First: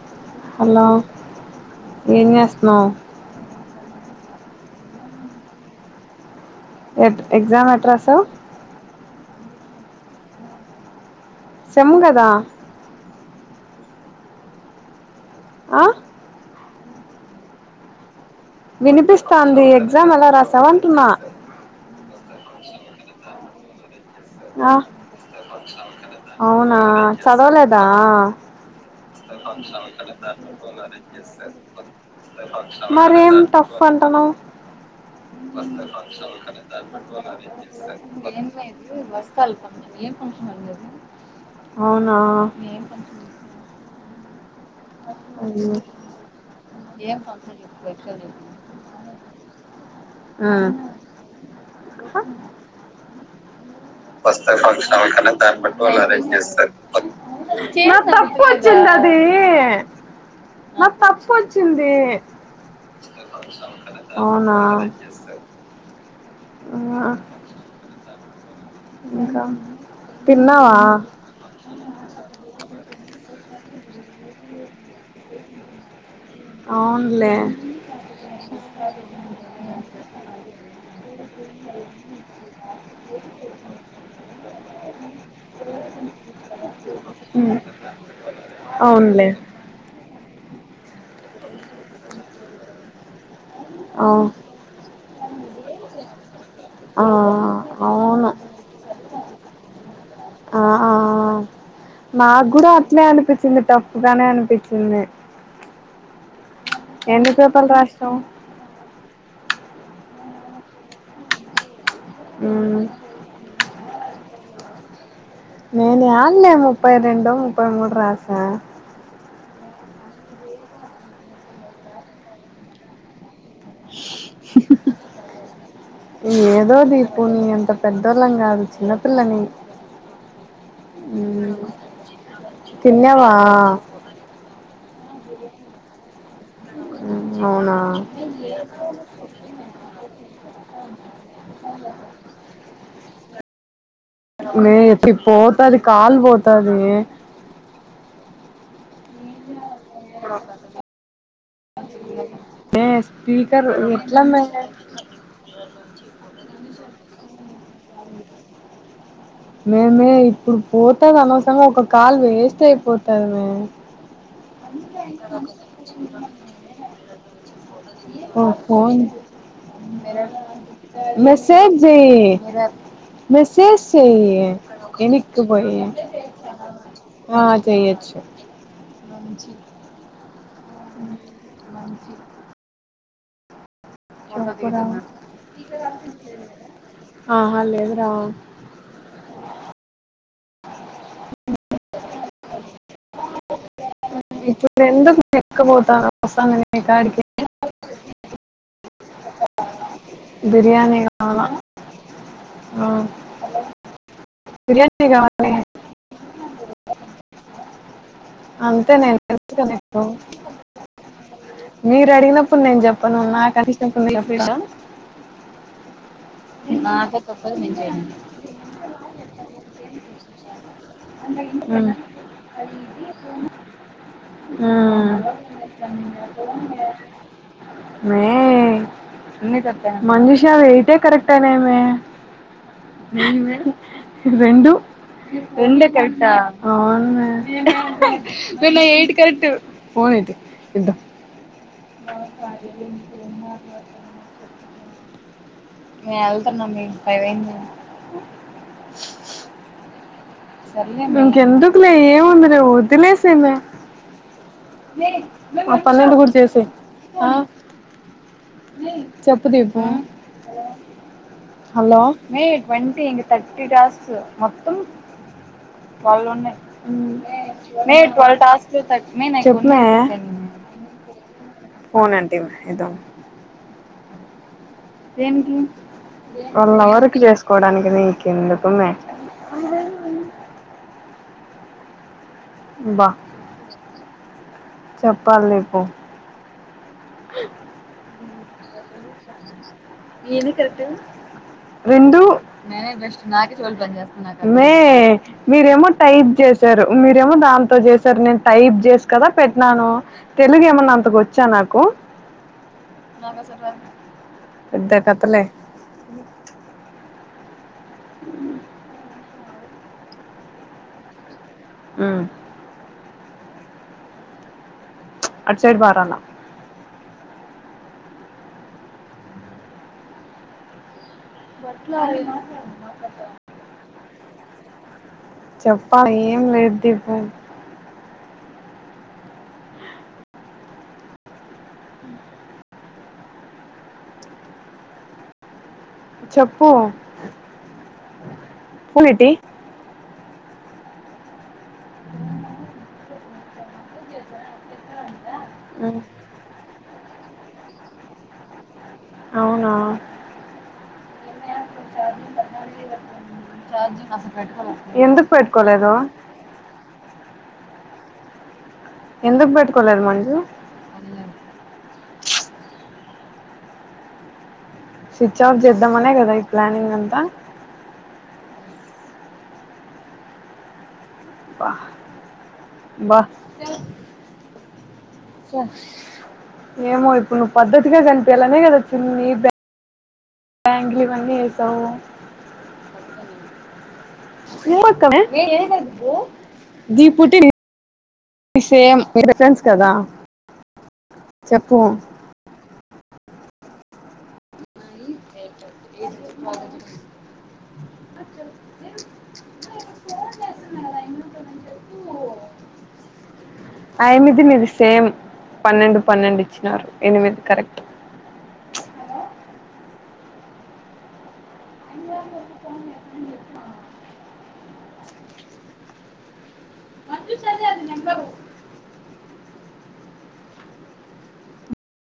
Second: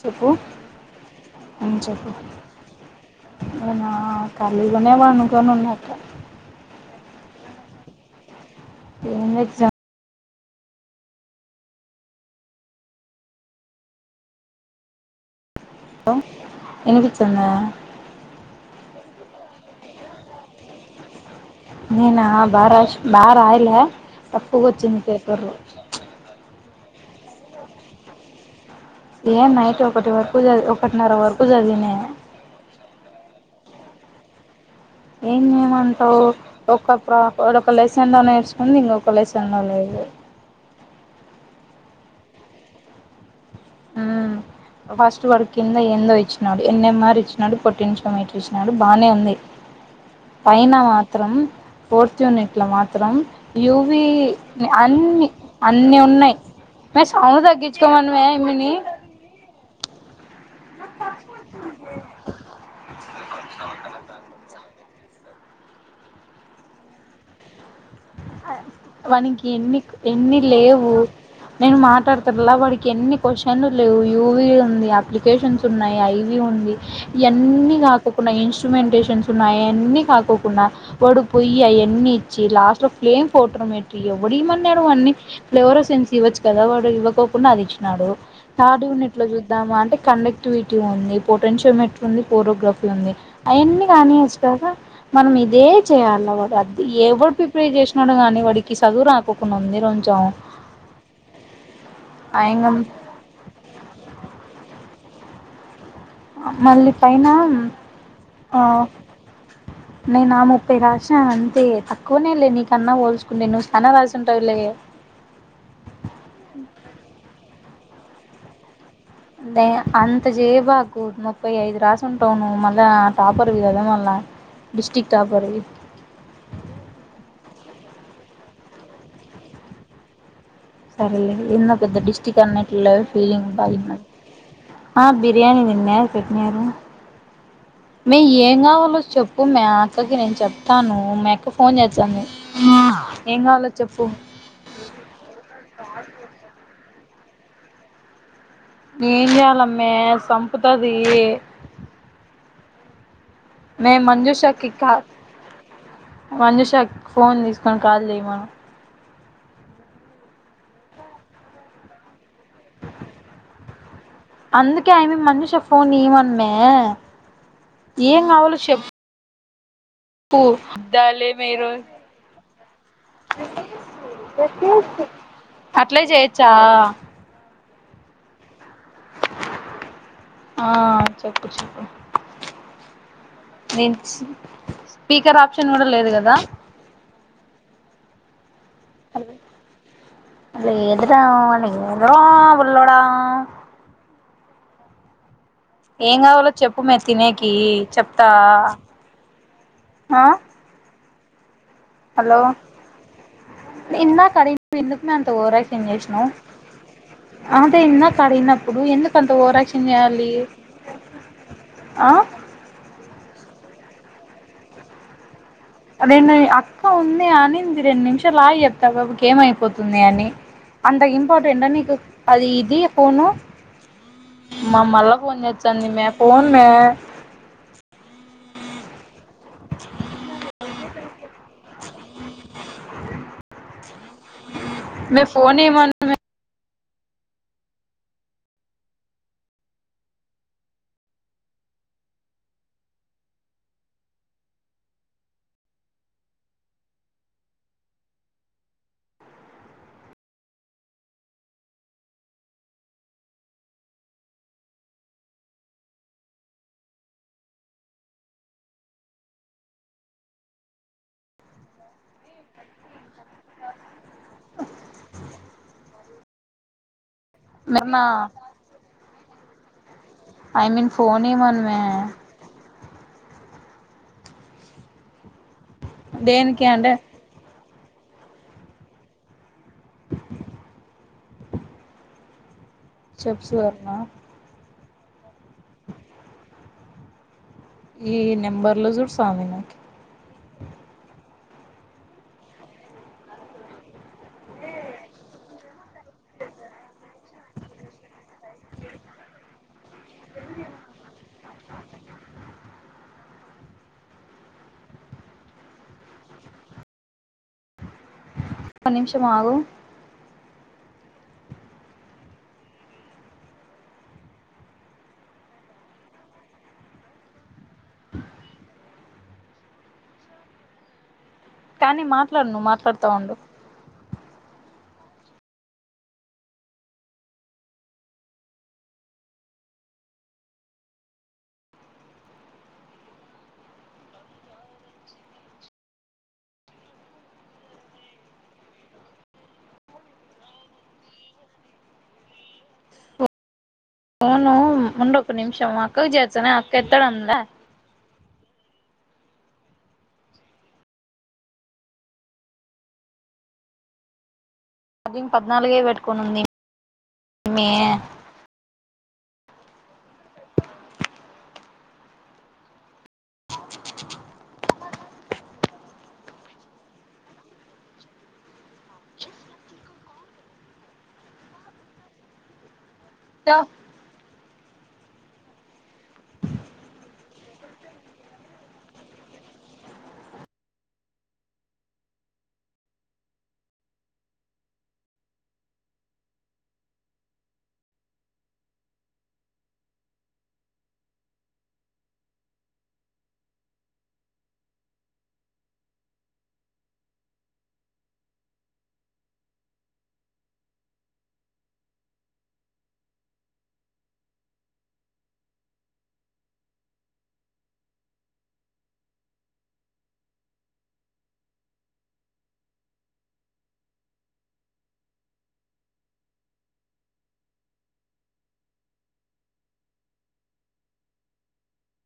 చెప్పు హలో [unintelligible] చెప్పు ఏం చేస్తున్నావ్ ఉనా కళ్ళులోనే పనుకొని ఉన్న ఎ ఎగ్జామ్ ఎట్రాసవ్ ఎం ఎగ్జామ్ [unintelligible] కదా ఆ హలో వినిపిస్తదా వినిపిస్తాంది ఎగ్జామ్ ఎలా రాసావంటున్నా నేను బాగ బాగా రాయలే [unintelligible] వచ్చింది పేపరు ఆ చదవలేద ఏ నైట్ ఒకటి వరకు చదివి ఒకటిన్నర వరకు చదివిన మరి ఏం అంటనవ్ ఏం చెయ్మంటావు ఒక ప్ర ఒక లెసన్ లో నేర్చుకుంది ఇంకొ అవునా ఆ ఫస్ట్ వాడు అయ్యో కింద ఏందో ఇచ్చినాడు ఎన్ఎంఆర్ ఇచ్చినాడు పొట్టిన్ంచోమీటర్ ఇచ్చినాడు బానే ఉంది పైన ఉమ్ మాత్రం ఫోర్త్ యూనిట్ లో మాత్రం యూవి అన్ని అన్ని ఉన్నాయి [unintelligible] చిన్నది నా తప్పు వచ్చింది అవునా ఎస్సై ఆ అ ఇంకా వానికి ఎన్ని ఎన్ని తిన్నావా లేవు నేను మాట్లాడతుల్లా వాడికెన్ని క్వశన్లు లెవు యూ వీ ఉంది అప్లికేషన్స్ ఉన్నాయి ఐ ఉంది అవునులే ఇయన్నీ కాకోకుండా ఇన్స్ట్రుమెంటేషన్స్ ఉన్నాయి అయన్నీ కాకోకుండా వడు పొయ్యి అయన్ని ఇచ్చి లాస్ట్లో ఏం ఫోట్రమెట్రీ ఎవ్వడీమన్నాడు వాన్నీ ఫ్లేవరో సెన్స్ ఇవ్వొచ్చు కదా వాడు ఇవ్వకోకుండా ఉమ్, అదిచ్చినాడు థార్డ్ యూనిట్ లో అవునులే జూద్దామ అంటే కండెక్టివిటీ పొటెన్షియో మెట్రుంది పోరోగ్రఫీ ఉంది అయన్నీ ఆ గానీయచ్చు గదా మనమిదే చెయ్యాల వాడు అద్ ఆ ఎవడు ప్రిపేర్ చేస్ అవును గాని వాడికి సదువు రాకోకుండా ఉంది రూంచం నాగ్గుడా అట్లే అనిపిచ్చింది టఫ్ గానే అనిపిచ్చింది మళ్ళి పైన పేపర్లు రాసినావ్ ఆ నేనా ముప్పై రాశ్నానంతే తక్కువనే లే నీకన్నా పోల్చుకుంటే నువ్వు సాన రాసుంటావు లేయే నేను యాన్నే ముప్పై రెండో ముప్పై మూడు రాస దే అంత చైబాకు ముప్పై ఐదు రాసుంటావు నువ్వు మళ్ళా టాప్ పర్విగద మల్ల డిస్టిక్ట్ టాపర్వి ఏదో దీపు నీ అంత పెద్దోళ్ళం గాదు చిన్నపిల్లని సరేలే ఉమ్, ఏన్న పెద్ద డిస్టక్ట్ అన్నట్లు లేవ్ తిన్నావా ఫీలింగ్ [inaudible] ఆబి బియాణి దిన్నే పెట్నారు అ మే ఏం గావాలో చెప్పు మే అక్కకి నేను చెప్తాను మీ అక్క ఫోన్ చేచ్చాంది ఏంగావ్లో మే ఎపడి పోతాది కాల్ బోతాది మే ఏం జెయాలమ్మే సంపుతది మేస్ మే మంజుషాకిి కా మంజుషాక్ ఫోన్ తీస్కోని కాల్ జెయ్ వ మేమే ఇప్పుడు పోతద్ అనవసరంగ ఒక కాల్ వేస్ట్ అయిపోతాది మే అందుకే ఆమె ఇంకా మంజుష రూంచేపు ఫోన్ కుచుదాం [inaudible] ఇయ్యమనమే ఏం గావాలో షెప్ మీరు మెసేజ్ జెయ్ మెసేజ్ సెయ్ ఎనిక్కిబొయ్ అట్లే చేయొచ్చా చెయచ్చు ఆ చెప్పు చెప్పు నేను స్పీకర్ ఆప్షన్ కూడా లేదు కదా ఆహా లేదు రా లేదు రా లేదురా బుల్లోడా ఇప్పుడెందుకు ఏం గావాలో చెప్పు మే తినేకి చెప్తా ఆ బిర్యాని కావల ఆ నిన్నా కడీ పొయ్ ఎందుకు బిర్యానీ మే అంత కావాలి ఓవరాక్షన్ చేష్నావు ఆ పే ఇందాక్ కడిగినప్పుడు అంతే నేను ఎందుకంత తెలుసు కదా ఓవరాక్షన్ నీకు జెయ్యాలి మీరు అడిగినప్పుడు నేన్ జెప్పను నాకంచినప్పుడు నేన్ చెప్తా అదేదది అక్క ఉంది అని రెండు నిమిషాలు ఆగి చెప్తా ఆ పాపకి ఏమైపోతుంది అని అంత ఇంపార్టెంట్ నికు అది ఇది పోను మా మళ్ళ ఫోన్ చేచ్చాంది మ ఫోన్ మే మే మనీషా ఎయిటే కరెక్టేనేమే రెండు మే ఫోన్ రెండే ఇయ్యమను కరెక్ట్ ఆ అవున్ మే వే నయి ఎయిట్ కరెక్ట్ ఫోని తి ఇద్ధం వ పారి ఫ నిను ఏళ్తున్న మ్మి ఫైవ్ ఆఇంది కదా ఇంకెందుకులే ఏముంది లే వద్దిలే సేయ్ మీ ఆ పనేండు కుడా చేసేయ్ చెప్పు దిీప హలో మే ట్వన్టీ ఇంకా తర్టీ టాస్క్ మొత్తం మెర్నా చెప్పు మీ ఆ యమ్మీని ఫోన్ ఇయ్యమను మే అంటే మే ఇదో దేనికి దేనికి వాళ్ళ అంటే లవ్ర్క్ చేసుకోవడానికి నీ కిందుకుమే బా చెెప్ సువర్ణ చెప్పాలి దీపు ఈ నెంబర్ లో చూడుస్వామి నాకి ఏది కర్రెక్ట్ రెండూ మే మీరేమో టైప్ చేశారు మీరేమో దాం తో చేసారు నేను టైప్ చేసి కదా పెట్నాను తెలుగు ఏమన్నా అంతగోచ్చా నాకు పెద్ద కతలే మ్ క్క నిమిషం ఆగు మ్ అడుసైడు బారలే కానీ మాట్లాడు నువ్వు మాట్లాడుతా ఉండు చెప్ప ఏం లేదు దీపు చెప్పు అ ఫోను ఉండు ఒక నిమిషం మ ఉమ్, అక్కకు చేసేనే అక్క ఎత్తడంలే అవునా చార్జంగ్ చార్జింగ్ కాస పెట్ పది పద్నాలుగే పెట్టుకోనుంది అమ్మి ఎందుకు పెట్టుకోలేదు మంజు స్విచ్ ఆఫ్ చేద్దామనే కదా ఈ ప్లానింగ్ అంతా అబ్బ స ఏమో ఇప్పుడు నువ్వు పద్ధతిగా కనిపేయలానే కదా చున్ని బ్యా బ్యాంగిల్ ఇవన్నీ ఏసావ్ దీపుటి సేమ్ మీరు ఫ్రెండ్స్ కదా చెప్పు మ ఆ యమ్మిది నిది సేమ్ పన్నెండు పన్నెండు ఇచ్చినారు ఎనిమిది కరెక్ట్ హలో